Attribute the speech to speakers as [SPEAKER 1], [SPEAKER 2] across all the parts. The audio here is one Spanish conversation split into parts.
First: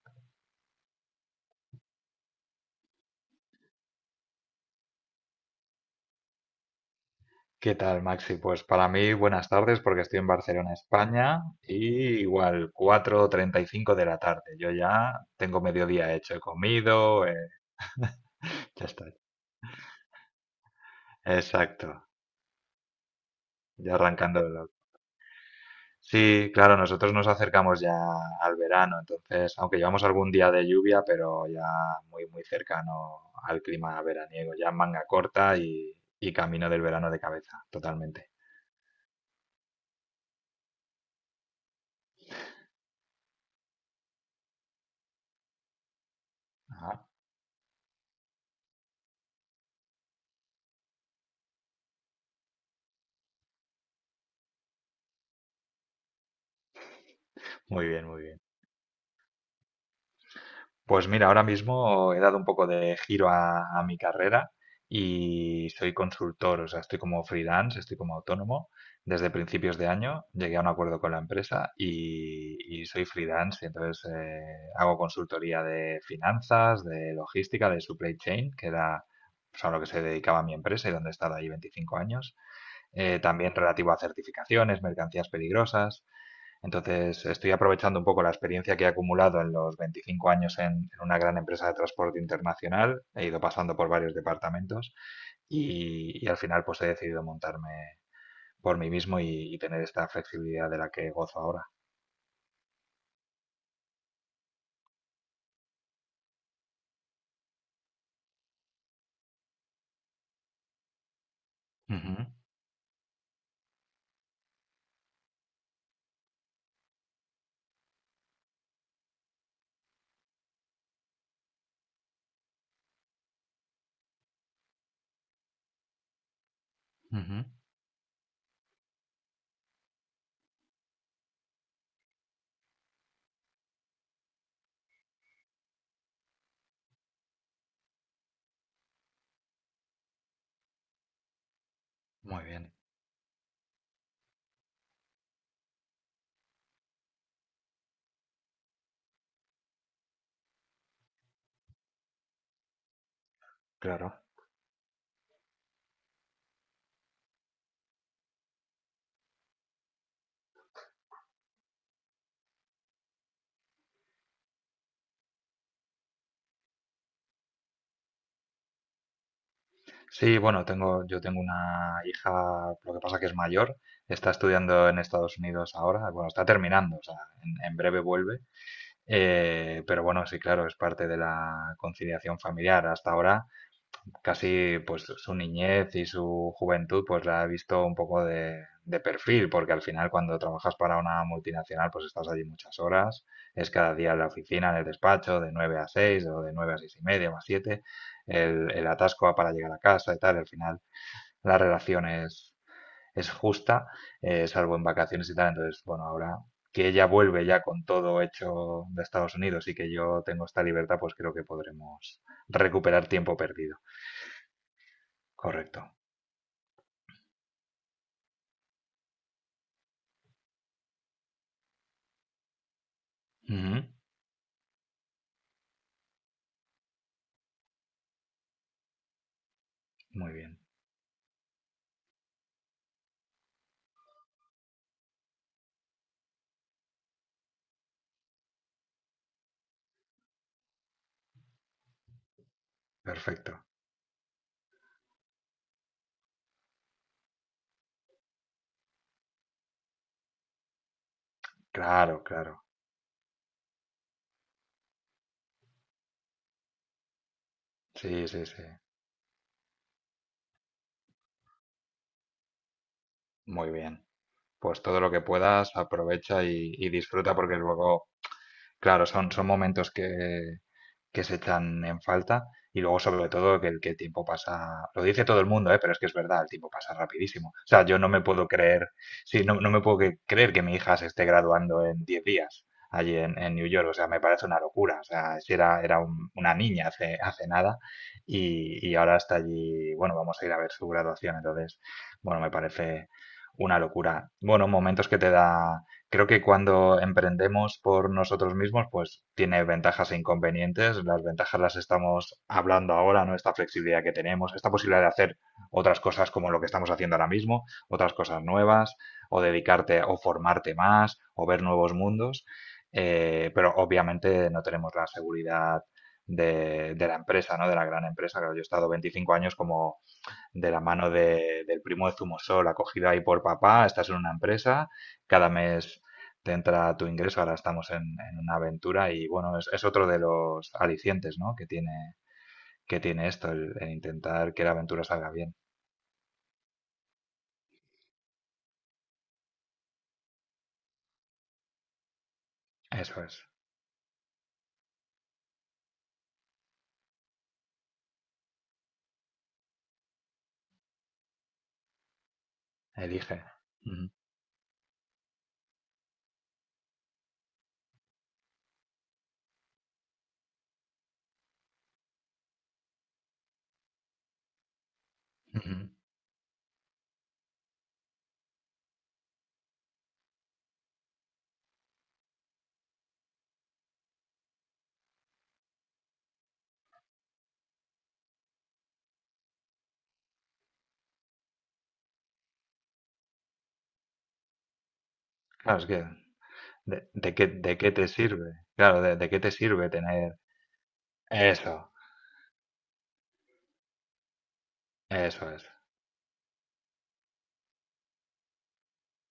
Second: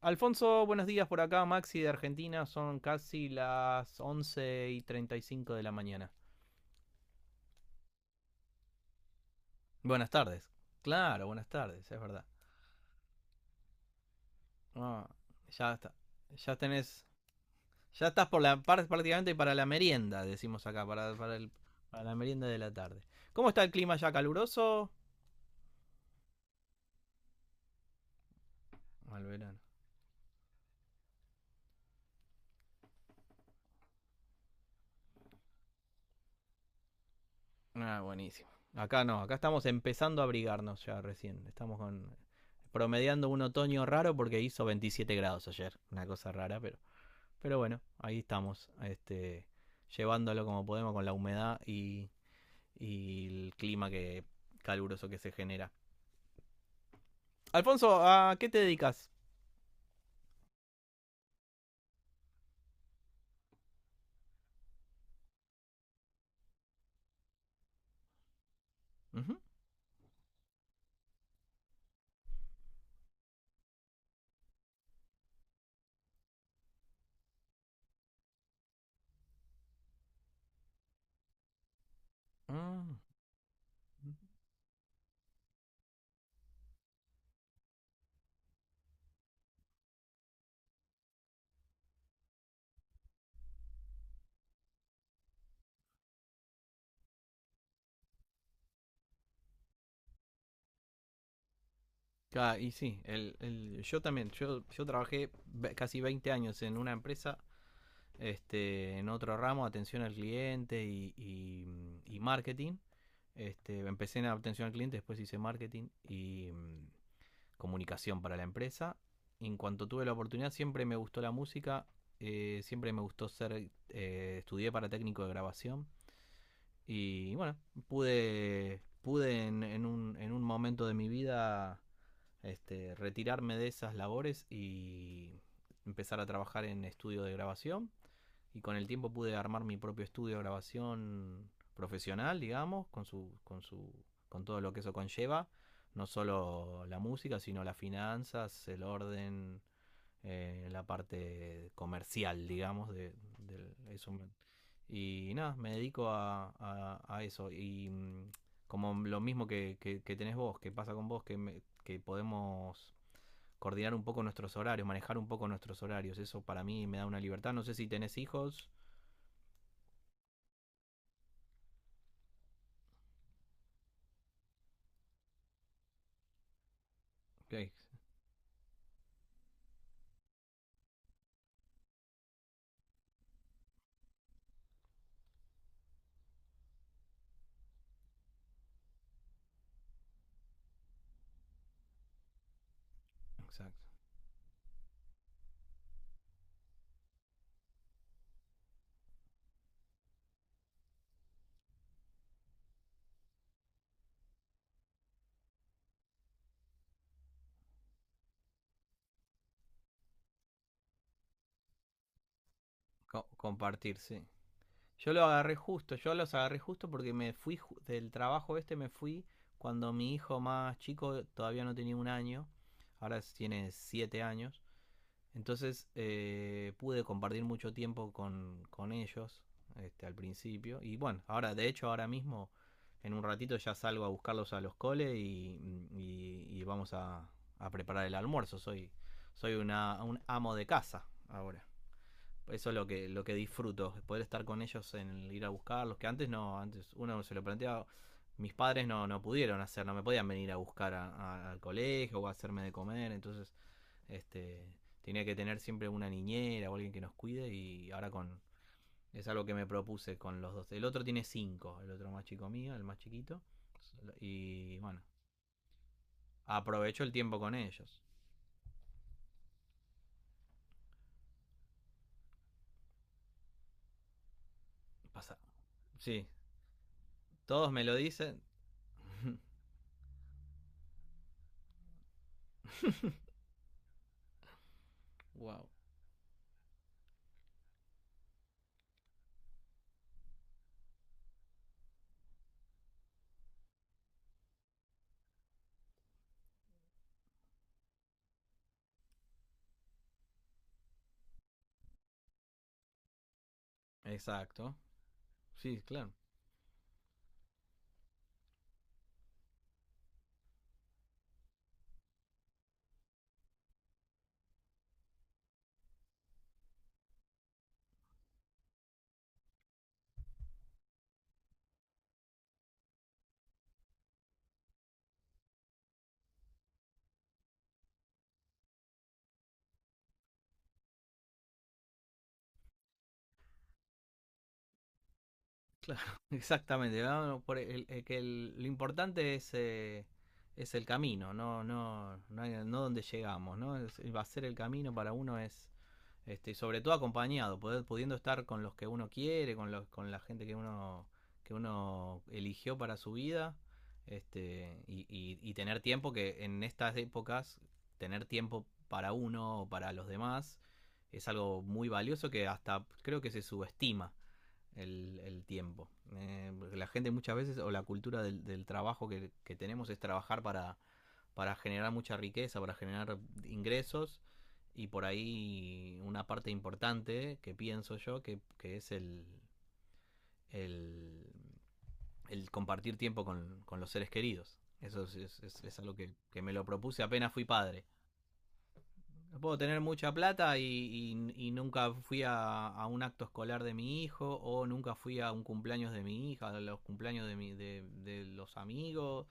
[SPEAKER 1] Alfonso, buenos días por acá, Maxi de Argentina, son casi las 11 y 35 de la mañana.
[SPEAKER 2] ¿Qué tal, Maxi? Pues para mí buenas tardes porque
[SPEAKER 1] Buenas
[SPEAKER 2] estoy en
[SPEAKER 1] tardes.
[SPEAKER 2] Barcelona,
[SPEAKER 1] Claro,
[SPEAKER 2] España,
[SPEAKER 1] buenas
[SPEAKER 2] y
[SPEAKER 1] tardes, es verdad.
[SPEAKER 2] igual 4:35 de la tarde. Yo
[SPEAKER 1] Ah,
[SPEAKER 2] ya tengo
[SPEAKER 1] ya está.
[SPEAKER 2] mediodía hecho, he
[SPEAKER 1] Ya tenés.
[SPEAKER 2] comido,
[SPEAKER 1] Ya estás por la parte
[SPEAKER 2] ya está.
[SPEAKER 1] prácticamente para la merienda, decimos acá,
[SPEAKER 2] Exacto,
[SPEAKER 1] para la merienda de la tarde. ¿Cómo está el
[SPEAKER 2] ya
[SPEAKER 1] clima ya
[SPEAKER 2] arrancando el otro.
[SPEAKER 1] caluroso?
[SPEAKER 2] Sí, claro, nosotros nos acercamos ya al verano,
[SPEAKER 1] Al
[SPEAKER 2] entonces,
[SPEAKER 1] verano.
[SPEAKER 2] aunque llevamos algún día de lluvia, pero ya muy, muy cercano al clima veraniego, ya manga corta y camino del verano de cabeza,
[SPEAKER 1] Ah,
[SPEAKER 2] totalmente.
[SPEAKER 1] buenísimo. Acá no, acá estamos empezando a abrigarnos ya recién. Estamos con promediando un otoño raro porque hizo 27 grados ayer. Una cosa rara, pero
[SPEAKER 2] Ajá.
[SPEAKER 1] Pero bueno, ahí estamos, llevándolo como podemos con la humedad y el clima que caluroso que se genera. Alfonso,
[SPEAKER 2] Muy bien, muy
[SPEAKER 1] ¿a
[SPEAKER 2] bien.
[SPEAKER 1] qué te dedicas?
[SPEAKER 2] Pues mira, ahora mismo he dado un poco de giro a mi carrera y soy consultor, o sea, estoy como freelance, estoy como autónomo. Desde
[SPEAKER 1] Ujú.
[SPEAKER 2] principios de año llegué a un acuerdo con la empresa y soy freelance, y entonces hago consultoría de finanzas, de logística, de supply chain, que era pues, a lo que se dedicaba mi empresa y donde he estado ahí 25 años.
[SPEAKER 1] Ah,
[SPEAKER 2] También relativo a certificaciones, mercancías peligrosas. Entonces, estoy aprovechando un poco la experiencia que he acumulado en los 25 años en una gran empresa de transporte internacional. He ido pasando por varios departamentos y al final pues he decidido montarme por mí mismo y tener esta flexibilidad de la que gozo ahora.
[SPEAKER 1] y sí, yo también, yo trabajé casi 20 años en una empresa, en otro ramo, atención al cliente y
[SPEAKER 2] Ujú,
[SPEAKER 1] marketing. Empecé en atención al cliente, después hice marketing y comunicación para la empresa. En cuanto tuve la oportunidad, siempre me gustó la música, siempre me gustó ser, estudié para técnico de grabación y
[SPEAKER 2] ujú.
[SPEAKER 1] bueno, pude en un momento de mi vida, retirarme de esas labores y empezar a trabajar en estudio de grabación, y con el tiempo pude armar mi propio estudio de grabación profesional,
[SPEAKER 2] Muy bien,
[SPEAKER 1] digamos, con todo lo que eso conlleva, no solo la música, sino las finanzas, el orden, la parte comercial, digamos, de eso.
[SPEAKER 2] claro.
[SPEAKER 1] Y nada, me dedico a eso. Como lo mismo que tenés vos, que pasa con vos, que podemos coordinar un poco nuestros horarios, manejar un poco nuestros horarios. Eso para mí me da una libertad. No sé si tenés hijos.
[SPEAKER 2] Sí, bueno, yo tengo una hija, lo que pasa que es mayor, está estudiando en Estados Unidos ahora, bueno, está terminando, o sea,
[SPEAKER 1] Ok,
[SPEAKER 2] en breve vuelve. Pero bueno, sí, claro, es parte de la conciliación familiar. Hasta ahora, casi pues su niñez y su juventud, pues la he visto un poco de perfil, porque al final cuando trabajas para una multinacional, pues estás allí muchas horas, es
[SPEAKER 1] exacto.
[SPEAKER 2] cada día en la oficina, en el despacho, de 9 a 6 o de 9 a 6 y media o a siete, el atasco para llegar a casa y tal, al final la relación es justa, salvo en vacaciones y tal. Entonces, bueno, ahora que ella vuelve ya con todo hecho de Estados Unidos y que yo tengo esta libertad, pues creo que podremos recuperar
[SPEAKER 1] Co-
[SPEAKER 2] tiempo perdido.
[SPEAKER 1] compartir, sí. Yo lo agarré
[SPEAKER 2] Correcto.
[SPEAKER 1] justo, yo los agarré justo porque me fui ju- del trabajo este, me fui cuando mi hijo más chico todavía no tenía un año, ahora tiene
[SPEAKER 2] Ujú.
[SPEAKER 1] siete años, entonces pude compartir mucho tiempo con ellos, al
[SPEAKER 2] Muy bien.
[SPEAKER 1] principio y bueno, ahora de hecho ahora mismo en un ratito ya salgo a buscarlos a los coles y vamos a preparar el almuerzo, soy un amo de casa ahora. Eso es lo que
[SPEAKER 2] Perfecto.
[SPEAKER 1] disfruto, poder estar con ellos en el ir a buscarlos, que antes no, antes uno se lo planteaba, mis padres no, no pudieron hacer, no me podían venir a buscar al colegio
[SPEAKER 2] Claro,
[SPEAKER 1] o a
[SPEAKER 2] claro.
[SPEAKER 1] hacerme de comer, entonces este tenía que tener siempre una niñera o alguien que nos cuide y ahora
[SPEAKER 2] Sí,
[SPEAKER 1] con
[SPEAKER 2] sí, sí.
[SPEAKER 1] es algo que me propuse con los dos. El otro tiene cinco, el otro más chico mío, el más chiquito
[SPEAKER 2] Muy bien.
[SPEAKER 1] y
[SPEAKER 2] Pues todo
[SPEAKER 1] bueno,
[SPEAKER 2] lo que puedas, aprovecha y
[SPEAKER 1] aprovecho el
[SPEAKER 2] disfruta
[SPEAKER 1] tiempo con
[SPEAKER 2] porque
[SPEAKER 1] ellos.
[SPEAKER 2] luego claro, son momentos que se echan en falta y luego sobre todo que el tiempo pasa, lo dice
[SPEAKER 1] Pasa.
[SPEAKER 2] todo el mundo, ¿eh? Pero es que es
[SPEAKER 1] Sí,
[SPEAKER 2] verdad, el tiempo pasa rapidísimo. O
[SPEAKER 1] todos me
[SPEAKER 2] sea,
[SPEAKER 1] lo
[SPEAKER 2] yo no me
[SPEAKER 1] dicen.
[SPEAKER 2] puedo creer, sí, no, no me puedo creer que mi hija se esté graduando en 10 días allí en New York, o sea, me parece una locura, o sea, si
[SPEAKER 1] Wow.
[SPEAKER 2] era una niña hace nada y ahora está allí, bueno, vamos a ir a ver su graduación, entonces, bueno, me parece una locura. Bueno, momentos que te da. Creo que cuando emprendemos por nosotros mismos, pues tiene ventajas e inconvenientes. Las ventajas las estamos hablando ahora, ¿no? Esta flexibilidad que tenemos, esta
[SPEAKER 1] Exacto.
[SPEAKER 2] posibilidad de hacer
[SPEAKER 1] Sí,
[SPEAKER 2] otras
[SPEAKER 1] claro.
[SPEAKER 2] cosas como lo que estamos haciendo ahora mismo, otras cosas nuevas, o dedicarte o formarte más, o ver nuevos mundos. Pero obviamente no tenemos la seguridad de la empresa, ¿no? De la gran empresa. Claro, yo he estado 25 años como de la mano del primo de Zumosol, acogida ahí por papá, estás en una empresa, cada mes te entra tu ingreso, ahora estamos en una aventura y bueno, es otro de los alicientes, ¿no? que tiene esto, el intentar que la aventura salga bien.
[SPEAKER 1] Exactamente. Vamos por el- que el- lo importante es el camino, no donde
[SPEAKER 2] Eso es,
[SPEAKER 1] llegamos, ¿no? Va a ser el camino para uno es, y sobre todo acompañado, poder- pudiendo estar con los que uno quiere, con la gente que que uno eligió para su
[SPEAKER 2] elige.
[SPEAKER 1] vida,
[SPEAKER 2] Ujú,
[SPEAKER 1] y tener tiempo que en estas épocas, tener tiempo para uno o para los demás es algo muy valioso que hasta creo que se subestima el
[SPEAKER 2] ujú.
[SPEAKER 1] tiempo. La gente muchas veces, o la cultura del trabajo que tenemos es trabajar para generar mucha riqueza, para generar ingresos y por ahí una parte importante que pienso yo que es el, el compartir tiempo con los seres queridos. Eso es
[SPEAKER 2] Claro, es
[SPEAKER 1] algo
[SPEAKER 2] que,
[SPEAKER 1] que me lo propuse apenas fui
[SPEAKER 2] ¿de
[SPEAKER 1] padre.
[SPEAKER 2] qué te sirve? Claro, de qué
[SPEAKER 1] No
[SPEAKER 2] te
[SPEAKER 1] puedo tener
[SPEAKER 2] sirve
[SPEAKER 1] mucha
[SPEAKER 2] tener
[SPEAKER 1] plata y
[SPEAKER 2] eso?
[SPEAKER 1] nunca fui a un acto escolar de mi hijo o nunca fui a un
[SPEAKER 2] Eso es.
[SPEAKER 1] cumpleaños de mi hija, a los cumpleaños de, de los amigos,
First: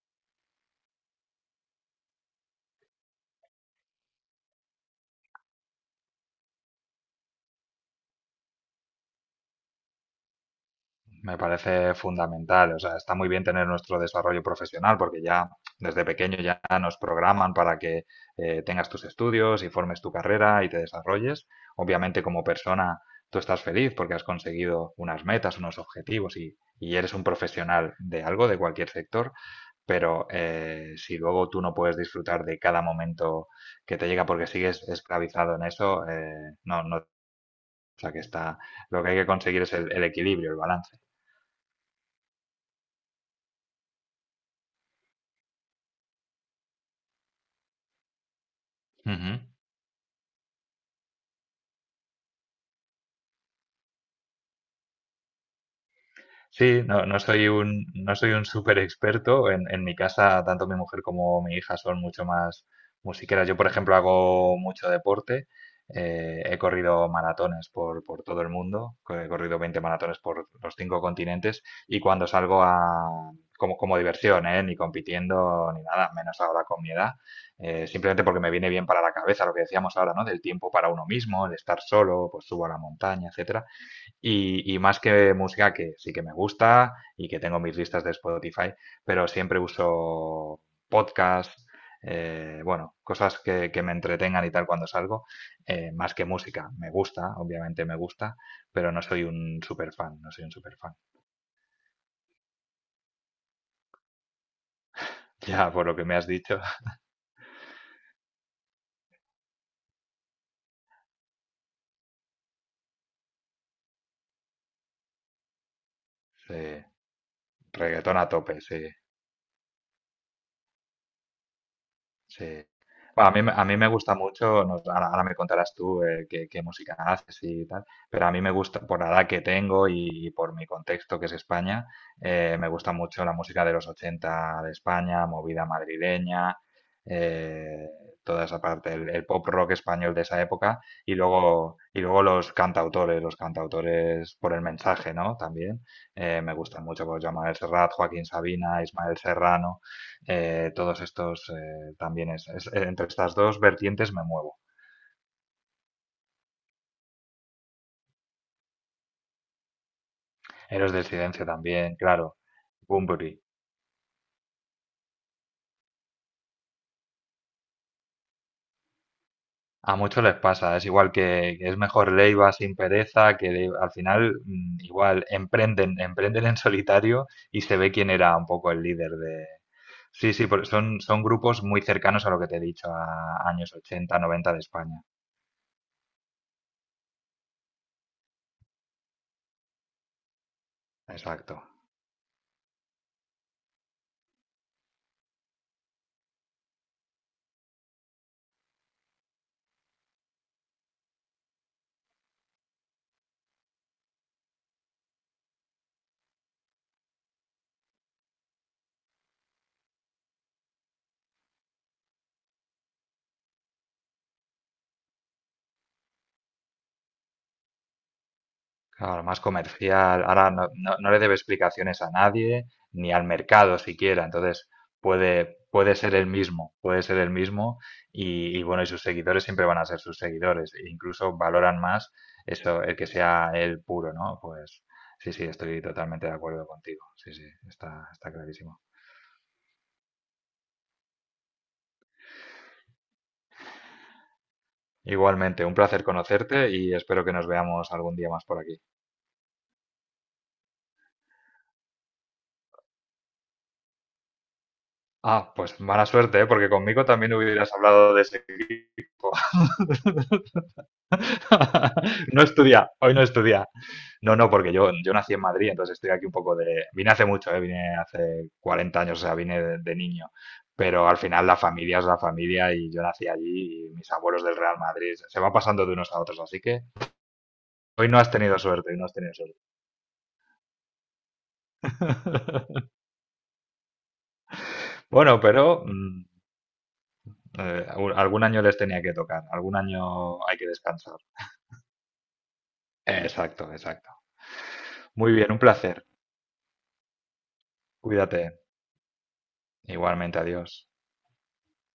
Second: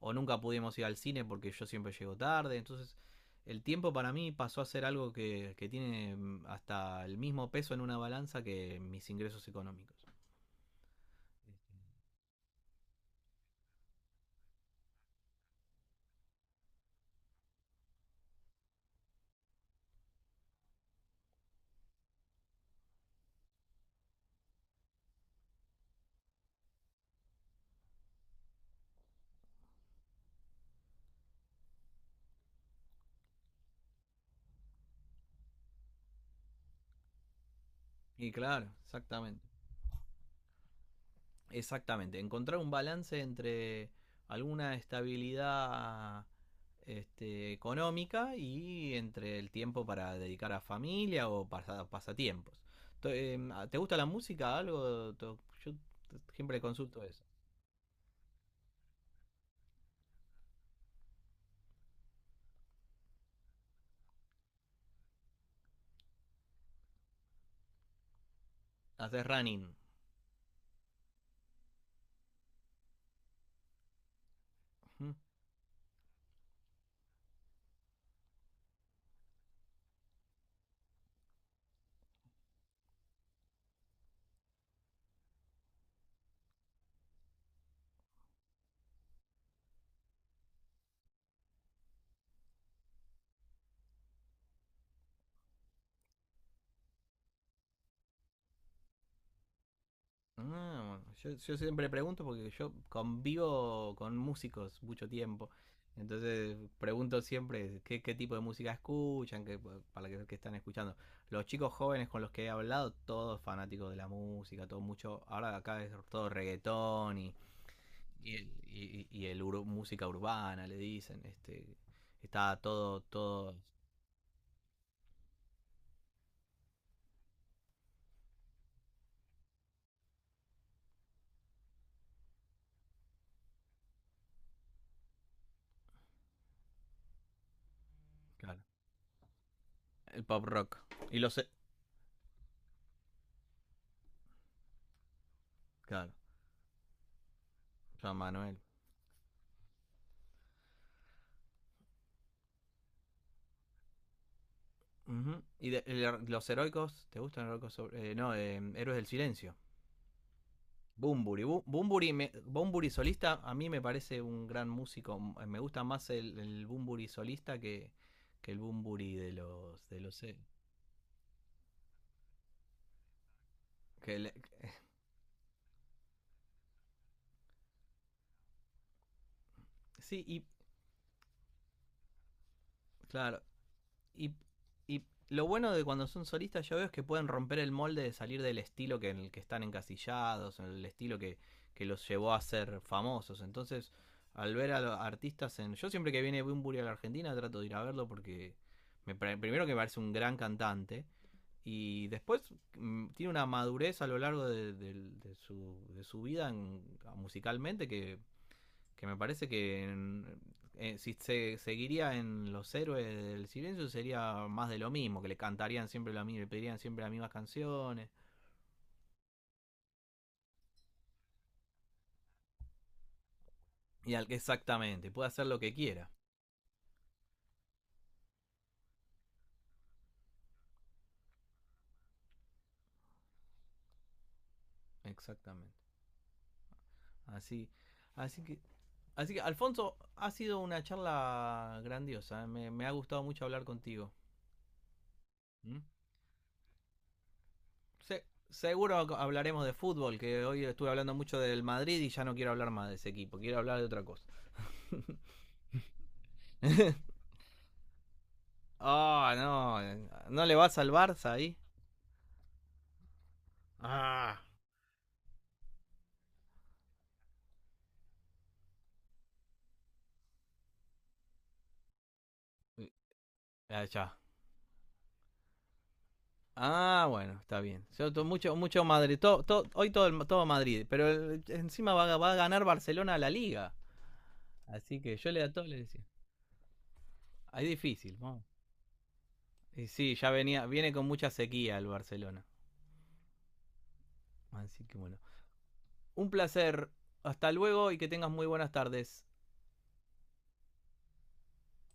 [SPEAKER 1] o nunca pudimos ir al cine porque yo siempre llego tarde. Entonces el tiempo para mí pasó a ser algo que tiene hasta el mismo peso en una balanza que mis ingresos económicos.
[SPEAKER 2] Me parece fundamental. O sea, está muy bien tener nuestro desarrollo profesional porque ya desde pequeño ya nos programan para que tengas tus estudios y formes tu carrera y te desarrolles. Obviamente como persona tú estás feliz porque has conseguido unas metas, unos objetivos y eres un profesional de algo, de cualquier sector. Pero si luego tú no puedes disfrutar de cada momento que te llega porque sigues esclavizado en eso, no, no. O sea, que
[SPEAKER 1] Y
[SPEAKER 2] está,
[SPEAKER 1] claro,
[SPEAKER 2] lo que hay que
[SPEAKER 1] exactamente.
[SPEAKER 2] conseguir es el equilibrio, el balance.
[SPEAKER 1] Exactamente, encontrar un balance entre alguna estabilidad, económica, y entre
[SPEAKER 2] Ujú.
[SPEAKER 1] el tiempo para dedicar a familia o pasa- pasatiempos. ¿Te gusta la música? ¿Algo? To- Yo t- siempre
[SPEAKER 2] Sí,
[SPEAKER 1] consulto
[SPEAKER 2] no, no
[SPEAKER 1] eso.
[SPEAKER 2] soy un, no soy un súper experto. En mi casa, tanto mi mujer como mi hija son mucho más musiqueras. Yo, por ejemplo, hago mucho deporte. He corrido maratones por todo el mundo.
[SPEAKER 1] Haces
[SPEAKER 2] He corrido
[SPEAKER 1] running.
[SPEAKER 2] 20 maratones por los cinco continentes. Y cuando salgo como diversión, ¿eh? Ni
[SPEAKER 1] Ujú.
[SPEAKER 2] compitiendo ni nada, menos ahora con mi edad. Simplemente porque me viene bien para la cabeza lo que decíamos ahora, ¿no? Del tiempo para uno mismo, de estar solo, pues subo a la montaña, etcétera. Y más que música que sí que me gusta y que tengo mis listas de Spotify, pero siempre uso podcasts, bueno, cosas que me entretengan y tal cuando salgo, más que música. Me gusta, obviamente me gusta, pero no soy un super fan, no soy un super fan.
[SPEAKER 1] Ah, bueno, yo siempre pregunto porque yo convivo con músicos mucho tiempo.
[SPEAKER 2] Ya por lo que me has
[SPEAKER 1] Entonces
[SPEAKER 2] dicho,
[SPEAKER 1] pregunto siempre qué, qué tipo de música escuchan, qué, para qué, qué están escuchando. Los chicos jóvenes con los que he hablado, todos fanáticos de la música, todo mucho. Ahora acá es todo
[SPEAKER 2] eh,
[SPEAKER 1] reggaetón
[SPEAKER 2] reggaetón a tope, sí.
[SPEAKER 1] y el ur- música urbana, le dicen. Está
[SPEAKER 2] Sí.
[SPEAKER 1] todo,
[SPEAKER 2] Bueno, a mí,
[SPEAKER 1] todo,
[SPEAKER 2] a mí me gusta mucho, no, ahora me contarás tú qué música haces y tal, pero a mí me gusta, por la edad que tengo y, por mi contexto que es España, me gusta mucho la música de los 80 de España, movida madrileña, eh, toda esa
[SPEAKER 1] claro.
[SPEAKER 2] parte, el pop rock español de
[SPEAKER 1] El
[SPEAKER 2] esa
[SPEAKER 1] pop rock.
[SPEAKER 2] época y
[SPEAKER 1] Y los,
[SPEAKER 2] luego, y luego los cantautores por el mensaje, ¿no? También
[SPEAKER 1] claro,
[SPEAKER 2] me gustan mucho, pues Joan Manuel Serrat,
[SPEAKER 1] Juan
[SPEAKER 2] Joaquín
[SPEAKER 1] Manuel.
[SPEAKER 2] Sabina, Ismael Serrano, todos estos, también entre estas dos vertientes me muevo.
[SPEAKER 1] Ujú. Los heroicos? ¿Te gustan los heroicos? Sobre- no, Héroes del Silencio.
[SPEAKER 2] Héroes del
[SPEAKER 1] Bumburi.
[SPEAKER 2] Silencio también,
[SPEAKER 1] Bumburi,
[SPEAKER 2] claro.
[SPEAKER 1] Bumburi
[SPEAKER 2] Bunbury.
[SPEAKER 1] solista a mí me parece un gran músico. Me gusta más el Bumburi solista que el Bumburi de los...
[SPEAKER 2] A
[SPEAKER 1] De los
[SPEAKER 2] muchos les pasa, es igual que es mejor Leiva sin pereza, que al
[SPEAKER 1] que le-
[SPEAKER 2] final
[SPEAKER 1] que-
[SPEAKER 2] igual emprenden en solitario y se ve quién era un poco el líder de...
[SPEAKER 1] sí,
[SPEAKER 2] Sí,
[SPEAKER 1] y
[SPEAKER 2] sí, porque son grupos muy cercanos a lo que te he dicho,
[SPEAKER 1] claro,
[SPEAKER 2] a años 80
[SPEAKER 1] Y,
[SPEAKER 2] 90 de España.
[SPEAKER 1] y lo bueno de cuando son solistas yo veo es que pueden romper el molde de salir del estilo que en el que están encasillados, en el estilo
[SPEAKER 2] Exacto.
[SPEAKER 1] que los llevó a ser famosos. Entonces, al ver a los artistas en... Yo siempre que viene Bumburi a la Argentina trato de ir a verlo porque me, primero que me parece un gran cantante y después, tiene una madurez a lo largo de, de su vida en- musicalmente que me parece que si se seguiría en los Héroes del Silencio sería más de lo mismo, que le cantarían siempre lo mismo, le pedirían siempre las mismas canciones.
[SPEAKER 2] Claro, más comercial. Ahora no, no le debe explicaciones a nadie, ni al mercado
[SPEAKER 1] Y al
[SPEAKER 2] siquiera.
[SPEAKER 1] que
[SPEAKER 2] Entonces
[SPEAKER 1] exactamente, puede hacer
[SPEAKER 2] puede,
[SPEAKER 1] lo que
[SPEAKER 2] puede
[SPEAKER 1] quiera.
[SPEAKER 2] ser el mismo, puede ser el mismo. Y bueno, y sus seguidores siempre van a ser sus seguidores. E incluso valoran más eso, el que sea él puro, ¿no? Pues sí, sí,
[SPEAKER 1] Exactamente.
[SPEAKER 2] estoy totalmente de acuerdo contigo. Sí, sí,
[SPEAKER 1] Así,
[SPEAKER 2] está
[SPEAKER 1] así que,
[SPEAKER 2] clarísimo.
[SPEAKER 1] así que Alfonso, ha sido una charla grandiosa, ¿eh? Me ha gustado mucho hablar contigo.
[SPEAKER 2] Igualmente, un
[SPEAKER 1] ¿Mm?
[SPEAKER 2] placer conocerte y espero que nos veamos algún
[SPEAKER 1] Se-
[SPEAKER 2] día más por aquí.
[SPEAKER 1] seguro hablaremos de fútbol, que hoy estuve hablando mucho del Madrid y ya no quiero hablar más de ese equipo, quiero hablar de otra cosa.
[SPEAKER 2] Ah, pues mala suerte, ¿eh? Porque conmigo también hubieras hablado de ese.
[SPEAKER 1] Ah, oh, no. ¿No le vas al Barça ahí?
[SPEAKER 2] No estudia, hoy no estudia. No,
[SPEAKER 1] Ah,
[SPEAKER 2] no, porque yo nací en Madrid, entonces estoy aquí un poco de... Vine hace mucho, ¿eh? Vine hace 40 años, o sea, vine de niño. Pero al final la familia es la familia y yo nací
[SPEAKER 1] ah,
[SPEAKER 2] allí y mis
[SPEAKER 1] ya.
[SPEAKER 2] abuelos del Real Madrid. Se va pasando de unos a otros, así que
[SPEAKER 1] Ah, bueno, está bien.
[SPEAKER 2] hoy
[SPEAKER 1] Yo
[SPEAKER 2] no
[SPEAKER 1] to-
[SPEAKER 2] has
[SPEAKER 1] mucho,
[SPEAKER 2] tenido
[SPEAKER 1] mucho
[SPEAKER 2] suerte, hoy no has
[SPEAKER 1] Madrid.
[SPEAKER 2] tenido
[SPEAKER 1] To-
[SPEAKER 2] suerte.
[SPEAKER 1] to- hoy todo, el- todo Madrid. Pero el- encima va, a- va a ganar Barcelona a la liga. Así que yo
[SPEAKER 2] Bueno,
[SPEAKER 1] le a todo le
[SPEAKER 2] pero
[SPEAKER 1] decía. Ahí es difícil, vamos.
[SPEAKER 2] algún año les tenía que tocar, algún
[SPEAKER 1] Y sí, ya
[SPEAKER 2] año hay
[SPEAKER 1] venía,
[SPEAKER 2] que
[SPEAKER 1] viene con
[SPEAKER 2] descansar.
[SPEAKER 1] mucha sequía el Barcelona.
[SPEAKER 2] Exacto, exacto.
[SPEAKER 1] Así que bueno.
[SPEAKER 2] Muy bien, un placer.
[SPEAKER 1] Un placer. Hasta luego y que tengas
[SPEAKER 2] Cuídate.
[SPEAKER 1] muy buenas tardes.
[SPEAKER 2] Igualmente, adiós.